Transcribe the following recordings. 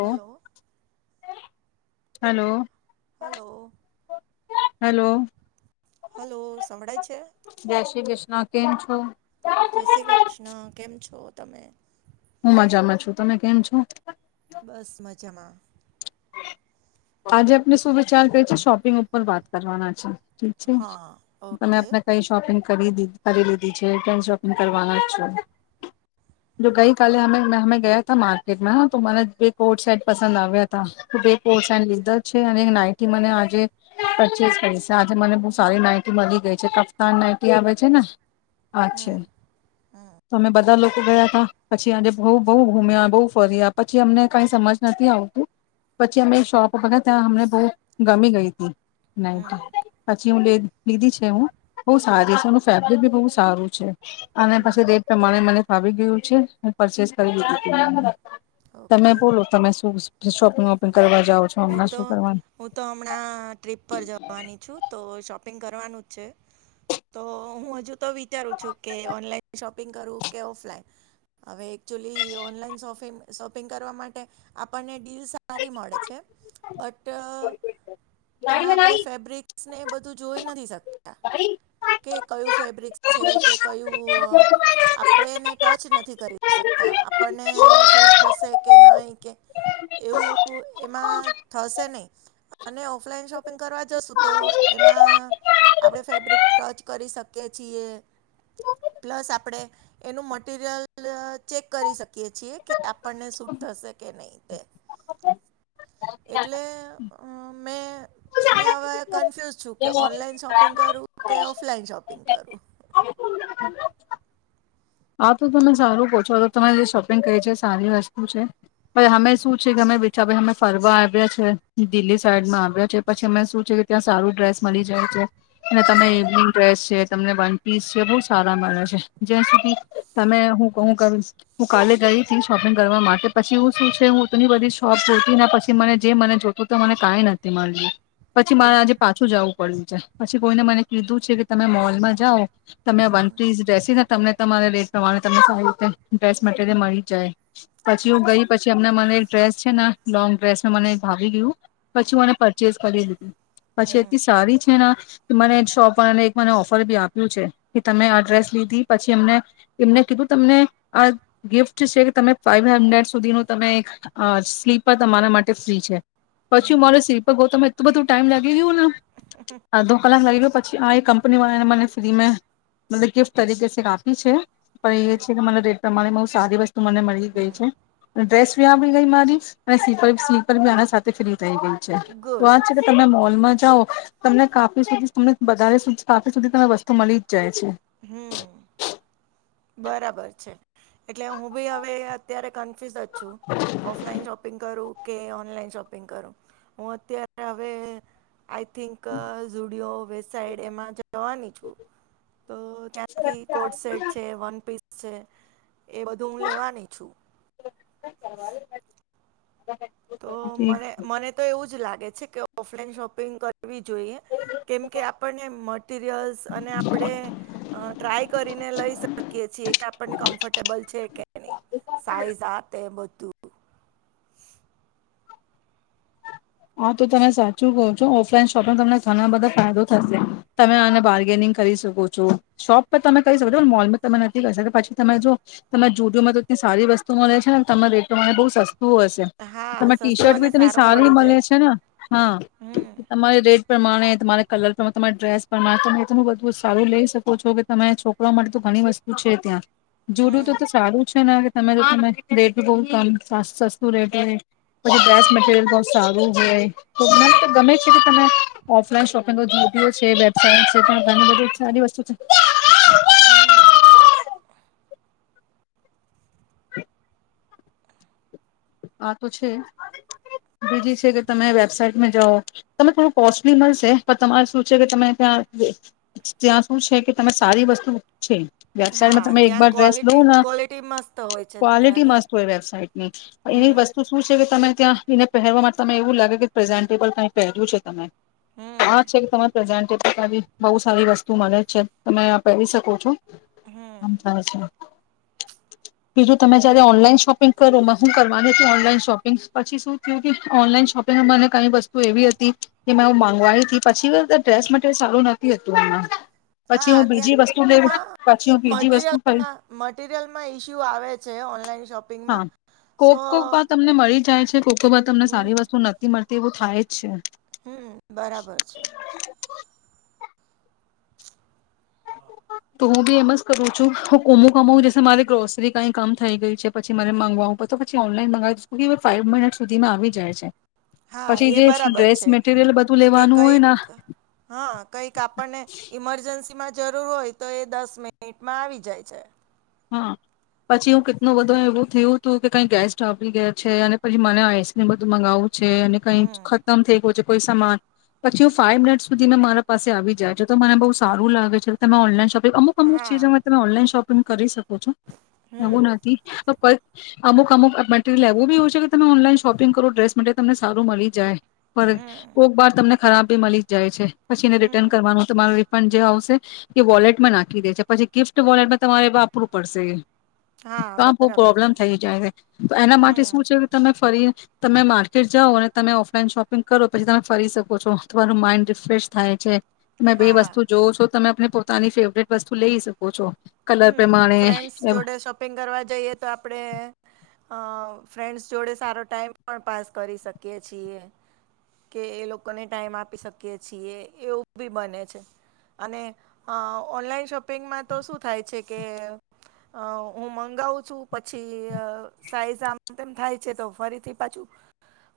Hello. Hello. Hello. Hello. Hello સંભળાય છે? હા કેમ છો? જય શ્રી કૃષ્ણ. કેમ છો તમે? હું મજામાં છું. તમે કેમ છો બસ મજામાં આજે આપણે શું વિચાર કરી છે શોપિંગ ઉપર વાત કરવાના છે. ઠીક હા છે તોમે ઓકે આપને કઈ શોપિંગ કરી દી કરી લીધી છે કેમ શોપિંગ કરવાના છો. જો ગઈ કાલે અમે ગયા તા માર્કેટમાં તો મને બે કોટ સેટ પસંદ આવ્યાતા. તો બે કોટસ લીધા છે અને નાઈટી મને આજે પરચેસ કરીશ. આજે મને બહુ સારી નાઈટી મલી ગઈ છે. કફતાન નાઈટી આવે છે ને અચ્છ હમ હમ તમે બધા લોકો ગયા હા પછી આજે બઉ બહુ ગુમ્યા બહુ ફર્યા પછી અમને કઈ સમજ નથી આવતું. પછી અમે તો આપ વગા ત્યાં અમને બહુ ગમી ગઈ તી હમ નાઈટી પછી હું લે લીધી છે હું બહુ સારી છે એનું ફેબ્રિક ભી બહુ સારું છે. અને પછી રેટ પ્રમાણે મને ફાવી ગયું છે. હું પરચેસ કરી લીધું તું મેં તમે ઓકે બોલો તમે શું શોપિંગ વોપિંગ કરવા જાવ હું તો હું તો હમણાં ટ્રીપ પર જવાની છું. તો શોપ શોપિંગ કરવાનું જ છે. તો હું હજુ તો વિચારું છું કે ઓનલાઈન શોપિંગ કરું કે ઓફલાઈન હવે એક્ચ્યુલી ઓનલાઈન શોપિંગ શોપિંગ કરવા માટે આપણને ડીલ સારી મળે છે. બટ એમાં આપણે ફેબ્રિક્સને એ બધું જોઈ નથી શક તા કે કયું ફેબ્રિક્સ છે કે કયું આપણે એને ટચ નથી કરી શકતા આપણને સૂટ થશે કે નહી કે એવું એ એમાં થશે નહીં. અને ઓફલાઈન શોપિંગ કરવા જશું તો એમાં આપણે ફેબ્રિક ટચ કરી શકીએ છીએ, પ્લસ આપણે એનું મટીરીયલ ચેક કરી શક કેછીએ કે આપણને શૂટ થશે કે નહીં. [inaudible] એટલે અ મેં મેં હવે કન્ફ્યુઝ છું કે ઓનલાઈન શોપિંગ કરું કે ઓફલાઈન શોપિંગ કરું [inaudible] આ તો તમે સારું પૂછો તો તમે જે શોપિંગ ક છે સારી વસ્તુ છે પછી અમે શું છે કે અમે બેચા અમે ફરવા આવ્યા છે દિલ્હી સાઈડમાં આવ્યા છે પછી અમે શું છે કે ત્યાં સારું ડ્રેસ મળી જાય છે એટલે તમે હા [unintelligible] ડ્રેસ છે તમને વનપીસ જે બહુ સારા મળે છે જ્યાં સુધી તમે હું કહ હું કાલે ગઈ હતી શોપિંગ કરવા માટે પછી હું શું છે હુંની બધી શોપ જોતી ને પછી મને જે મને જોત તો મને કંઈ નથી મળ્યું પછી મારે આજે પાછું જાઉું પડિયું છે પછી કોઈને મને કીધું છે કે તમે મોલમાં જાઓ. તમે વનપીસ [unintelligible] તમને તમારેે પ્રમાણે તમને સારી રીતે ડ્રેસ મટીરિયલ મળી જાય પછી હું ગઈ પછી એમના મને ડ્રેસ છે ને લોંગ ડ્રેસ મને ભાવી ગયું પછી મને પરચેસ કરી દીધી. પછી એથી સારી છે ને મને શોપ પરને એક મને ઓફર બી આપ્યું છે કે તમે આ ડ્રેસ લીધી પછી એમને એમને કીધું તમને આ ગિફ્ટ છે કે તમે ફાાઈવ હન્ડ્રેડ સુધીનું તમે એક સ્લીપર તમારા માટે ફ્રી છે પછી મારે શિલ્પકો હો તમે તો બધુ ટાઈમ લાગેના અધો કલાક લાગી ગ્યો પછી આ કંપની વાળાને મને ફ્રી મે મ ગિફ્ટ તરીકે આપી છે પણ એ છે કે મને રેટ પ્રમાણે શાદીસ્ મને મળી ગઈ છે ડ્રેસ આપડી ગઈ મારી અનેી પરી આ સાથે ફ થઈ ગઈ છે તો આ ગુડ. છે કે તમે મોલમાં જ જાઓ તમને કાફી સુધી તમને વધારે કાફી સુધી તમને વસ્તુ મળી જ જાય છે હમ બરાબર છે એટલે હું ભી હવે અત્યારે કન્ફ્યુઝ જ છુ ઓફ લઈન શાપિંગ કરું કે ઓનલાઈન શોપિંગ કરું હું અત્યારે હવે આઈ થિંક ઝુડિયો વેબસાઇટ એમાં જવાની છું ત્યાંથી કોટ સેટ છે વન પી છે એ બધું હું લેવાની છું [inaudible] તો છે મને મને તો એવું જ લાગે છે કે ઓફલાઈન શોપિંગ કર. વી જોઈએ કેમકે આપણને મટરિયલ્સ અને આપણે ટ્રાય કરીને લઈ શકીએ છીએ કે આપણને કમ્ફર્ટેબલ છે કે નહી સાઈઝ આ તે બધું હા તો તમે સાચું કહો છો ઓફલાઈન શોપમાં તમને ઘણા બધા ફાયદો થશે તમે આને બાર્ગેનિંગ કરી શકો છો શોપ પર તમે કરી શકો છો મોલમાં તમે નથી કરી શકો પછી તમે જો તમને જુડયોમાં તો સારી વસ્તુ મળે છે ને તમને રેટને બહુ સસ્ શું હશે હા તરે ટી સસ્તું શર્ટ બી અને તને સારું સારી મળી મળ જાય છે ને હા હમ તમારી રેટ પ્રમાણે તમારા કલર પ્રમાણે તમારા ડ્રેસ પ્રમાણે તમે એ તો બધું સારું લઈ શકો છો કે તમે છોકરા માટે તો ઘણી વસ્તુ છે ત્યાં. જુડું તો હમ તો સારું છે. તમે રેટ બહુ કમ સા સસ્તું રેટે પછી ડ્રેસ મટીરયલ બહુ સા ગમે છે તમે ઓફલાઈન શોપિંગ ઞુટુડિયો વેબસાઈટ છે ઘણી બધ સાદી વસ્તુ છે. [inaudible] આ તો છે બીજી છે કે તમે વેબસાાઈટમાં જાઓ તમે થોડું કોસ્ટલી મળશે પણ તમારે શું છે કે તમે ત્યાં ત્યાં શું છે કે તમે સારી વસ્તુ છે હા વેબસાઇટમાં તમે ત્યાં એકબર ડ્રેસ લવ ક્વોલિટી ક્વોલિટી મસ્ત હોય છે ક્વોલિટી ત્યાંની મસ્ત હોય વેબસાઇટ ની એની હમ વસ્તુ શું છે કે તમે ત્યાં એને પહેરવા માટે તમે એવું લાગે કે પ્રેઝન્ટેબલ કંઈ પહેર્યું છે તમે હા છે હમ કે તમામે પ્રેઝન્ટ આવી બહુ સારી વસ્તુ મલે છે તમે આ પહેરી શકો છો આમ થાય છે બીજું તમે જયારે ઓનલાઈન શોપિંગ કરો શું કરવાની હતી ઓનલાઈન શોપિંગ પછી શું થયું ઓનલાઈન શોપિંગને કઈ વસ્તુ એવી હતી કે મેં વાય હતી પછી ડ્રેસ મટરિયલ સારું નથી હતું એમાં પછી હા હું ત્યાં બીજી વસ્તુ લેવી એમાં પછી હું બીજી વસ્તુ ખરી મટીરિયલમાં મટીરિયલમાં ઈસ્યુ આવે છે ઓનલાઈન શોપિંગમાં હા કોક સો કોક વા તમને મળ જાય છે તમને સારી હમ વસ્તુ નથી મળ તેવું થાય જ છે. હમ બરાબર છે. [inaudible] તો હું બી એમ જ કરું છું હું કોમું કમાવું જ મારે ગ્રોસરી કઈ કામ થઈ ગયું છે પછી મારે માગવાવું પડ તો પછી ઓનલાઈન મંગાવી દશ ફાઈવ મિનટ સુધીમાં આવી જાય છે. હા પછી એ જે બરાબર ડ્રેસ છે મટીરિયલ બધું કે લેવાનું હોય કઈક ને હા કઈક આપણને ઈમરજન્સી માં જરૂર હોય તો એ દસ મિનિટમાં આવી જાય છે. હા પછી હું કેટલું બધો એવું થયું હતું કે કઈ ગેસ્ટ આપી ગયા છે અને પછી મને આઈસક્રીમ બધું મગાવું છે અને કઈ હમ ખતમ થઈ ગયો છે. કોઈ સમાન પછી હ ફાઈવ મિનિટ સુધી મે મારા પાસે આવી જાય છે તો મને બહુ સારું લાગે છે તમે ઓનલાન શોપ અમુક અમક હા ચીજ તમે ઓનલાઈન શો કરી શ કો છો હમ એવું નથી [unintelligible] અમુક અમુક મટરિયલ એવું બી હોય છે કે તમે ઓનલાઈન શોપિંગ કરો ડ્રેસ માટે તમને સારું મલી જાય ફરક હમ [unintelligible] તમને ખરાબી મલી જાય છે પછી એને રિટર્ન હમ કરવાનું તો તમારો રિફંડ જે આવશે એ વોલેટમાં નાખી દે છે પછી ગિફ્ટ વોલેટ તમારે વાપરું પડશે હા તો બો બરાબર પ્રોબ્લેમ છે થઈ જાય છે તો એના માટે હમ શું છે કે તમે ફરી તમે માર્કેટ જાઓ અને તમે ઓફલાઈન શોપિંગ કરો પછી તમે ફરી શકો છો તમારું માઇન્ડ રિફ્રેશ થાય છે. બે હા વસ્તુ જોવ છો તમે આપણે પોતાની ફેવરેટ વસ્તુ લઈ શકો છો કલર હમ પ્રમાણે ફ્રેન્ડ્સ જોડે શોપિંગ કરવા જઈએ તો આપડે અ ફ્રેન્ડ્સ જોડે સારો ટાઈમ પણ પાસ કરી શકીએ છીએ કે એ લોકોને ટાઈમ આપી શકીએ છીએ એવું બી બને છે અને ઓનલાઈન શોપિંગમાં તો શું થાય છે કે હું મંગાવું છું પછી સાઈઝ આમ તેમ થાય છે તો ફરીથી પાછું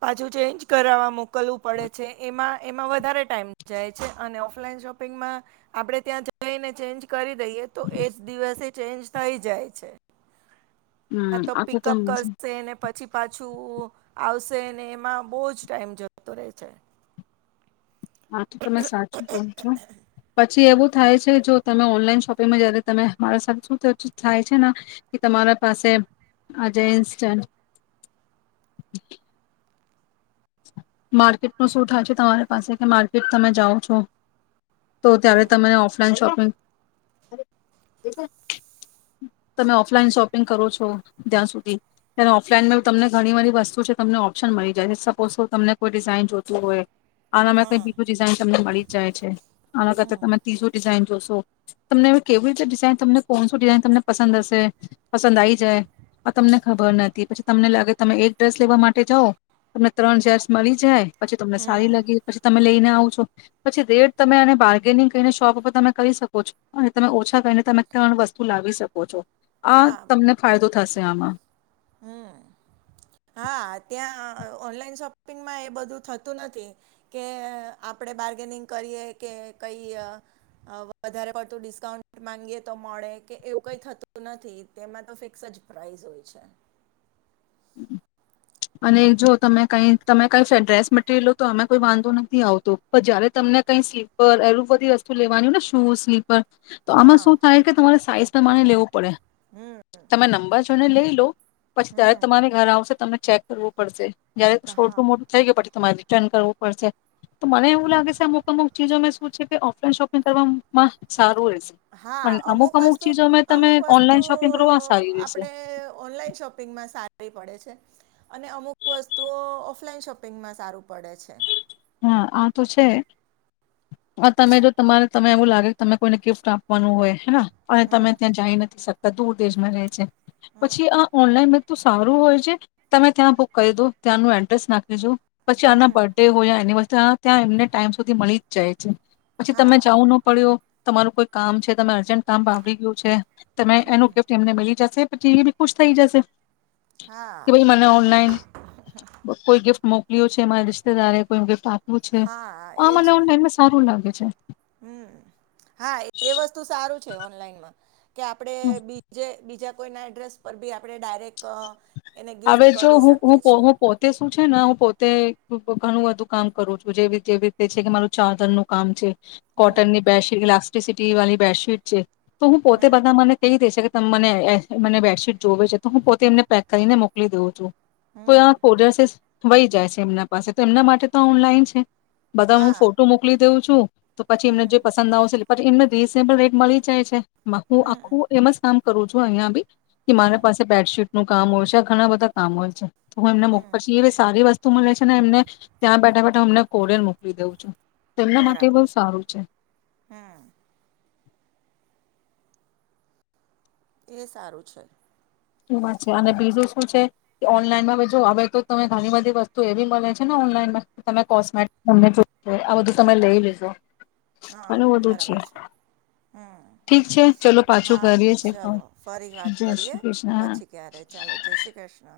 પાછું ચેન્જ કર મોકલવું પડે છે એમાં એમાં વધારે ટાઈમ જાય છે અને ઓફલાઈન શોપિંગમાં આપણે ત્યાં જઈને ચેન્જ કરી દઈએ તો એ જ દિવસે ચેન્જ થઈ જાય છે આ તો પિકઅપ કરશેને પછી પાછું આવશે ને એમાં બહુજ ટાઈમ જતો રહેે છે. હ તો તમે સાચું ક છો પછી એવું થાય છે જો તમે ઓનલાઈન શોપિંગમાં જયારે તમે મારા સાથે શું થાય છે. કે તમારા પાસે આજે ઇન્સ્ટન્ટ માર્કેટનું શું થાય છે તમારી પાસે કે માર્કેટ તમે જાઓ છો તો ત્યારે હમ. તને ઓફલાઈન શોપિ હ તમે ઓફલાઈન શોપિંગ કરો તો છો ત્યાં સુધી ત્યારે ઓફલાઈનમાં તમને ઘણી બધી વસ્તુ છે તમને ઓપ્શન મળી જાય છે ઓ શો તમને કોઈ ડિઝાઇન જોતું હોય આના માં કઈ હા બીજું ડિઝાઇ તમને મળી જાય છે આના કરતા તમે ત્રીજું ડિઝાઇન જોશો તમને કેવી રીતે ડિઝઇન તમને કોણ શું ડિઝાઇન તમને પસંદ હશે પસંદ આવીઈ જાય આ તમને ખબર નથી પછી તમને લાગે તમે એક ડ્રેસ લેવા માટે જાઓ તમને ત્રણ ચાન્સ મળી જાય. પછી તમને સારી હમ લાગી પછી તમે લઈને. પછી રેટ તમે બાર્ગેનિંગ કરીને શોપ ઉપર તમે કરી શકો છો અને તમે ઓછા કરીને તમે ત્રણ વસ્તુ લાવી શકો છો આ હા તમને ફાયદો થશે. લેવામાં હમ હા ત્યાં ઓનલાઈન શોપિંગમાં એ બધું થતું નથી કે આપણે બાર્ગેનિંગ કરીએ કે કઈ વધારે પડતું ડિસ્કાઉન્ટ માંગીએ તો મળે કે એવું કઈ થતું નથી તેમાં તો ફિક્સ જ પ્રાઈસ હોય છે [inaudible] અને જો તમે કઈ તમે કઈ ડ્રેસ મટરિયલો તો અમે કોઈ વાંધો નથી આવતો પણ જયારે તમને કઈ સ્લીપર એલું બધી વસ્તુ લેવાની ને શૂઝ સ્ તો આમાં હા શું થાય કે તમારે સાઈજ તમા મારે લેવું પડે તમે નંબર જોોને લઈ હલો પછી ત્યારે હમ તમારી ઘર આવશે તમને ચેક કરવો પડશે જયારે હા છોટુ મોટું થઈ ગય પછી તમારી ટન કરવું પડશે તો મને એવું લાગે છે અમુક અમુક ચીજો મેં શું છે કે ઓફલાઈન શોપિંગ કરવામાં સારું રહે. હા, અમુક વસ્તુ અમુક તમે વસ્તુ ઓનલાઈન શોપિંગ કરવા સારી રહેશે આપડે ઓનલાઈન શોપિંગમાં સારી. પડે છે અને અમુક વસ્તુઓ ઓફલાઈન શોપિંગમાં સારું પડે છે. હા, આતો છે. આ તમે જો તમારે તમે એવું લાગે કે તમે કોઈને ગિફ્ટ આપવાનું હોય હેના. પણ હમ તમે ત્યાં જઈ નથી શકતા. દૂર દેશમાં રહે છે. હમ પછી આ ઓનલાઈન સારું હોય છે, તમે ત્યાં બુક કરી દો ત્યાંનું એડ્રેસ નાખી દેજો. પછી આના હમ બડે હો એમને ટાઈમ સુધી મલી જ જાય છે. પછી તમે હા જવુંનો પડ્યો. તમારું કોઈ કામ છે તમે અર્જન્ટ કામ બાકી ગયું છે, તમે એનું ગિફ્ટ એમને મલી જશે. જી એબી ખુશ થઈ જશે. કે હા ભઈ મને ઓનલાઈન કોઈ ગિફ્ટ મોક્લ્યો છે માર રિશ્તેદારે. પણ ગિફ્ટ આ હુછે, હા અવે એજ મને ને ઓનલાઈનમાં સારું લાગે. અચ્છા. હમ, હા એ વસ્તુ સારું છે ઓનલાઈનમાં. કે આપડે બીજે બીજા કોઈ એડ્રેસ પરબી આપણે ડાયરેક્ટ અ એને હવે ગિફ્ટ જો કરી હું હું શકીએ પો છીએ હું પોતે શું છેને પોતે ઘણું બધું કામ કરું છું જેવી જેવી રીતે છે કે મારું ચારજનનું કામ છે. હમ કોટનની બે શી [unintelligible] ટી વાલી બેડશીટ છે. તો હું પોતે હમ બધાં મને કેય દે છેકે ત મને મને બેડશીટ જોવે છે તો હું પોતે એમને પેક કરીને મોક મોકલી દઉં છું. કોઈ હમ અ કોડરસિસ વહી જાય છે એમના પાસે તો એમના માટે તો ઓનલાઈન છે. બધાં હું હા ફોટો મોકલી દેઉં છું. તો પછી એમને હમ જે પસંદ આવશે પર એમને રીઝનેબલ રેટ મળી જાય છે. માં હું હમ આખું એમ જ આમ કરું છું અહિયાં બી. કે મારે હમ પાસે બેડશીટ નું કામ હોય શ ઘણા બધા કામ હોય છે. તો હું એમના મોક પર છી એવી સારી વ સતુ મલે છે ને એમને ત્યાં બેઠા બેઠા અમને કોડેર મોકલી દઉં છું. તેમના માટે બરાબર બોવ સારું છે. હમ એ સારું છે. એ વાત છે અને બીજું શું છે કે ઓનલાઈનમાં જો હવે તો ત ઘણી બધી વસ્તુ એવી મલે છે ને ઓનલાઈનમાં તમે કોસ્મેટિક તમને જોઇતુ આ બધું તમે લઈ લેજો હા ઘણું બધું બરાબર છે હમ ઠીક છે ચલો પાછું હા કરીએ છે કોલ ચલો ફરી વાત જય કરીએ શ્રી કૃષ્ણ પછી ક્યારે ચાલો જય શ્રી કૃષ્ણ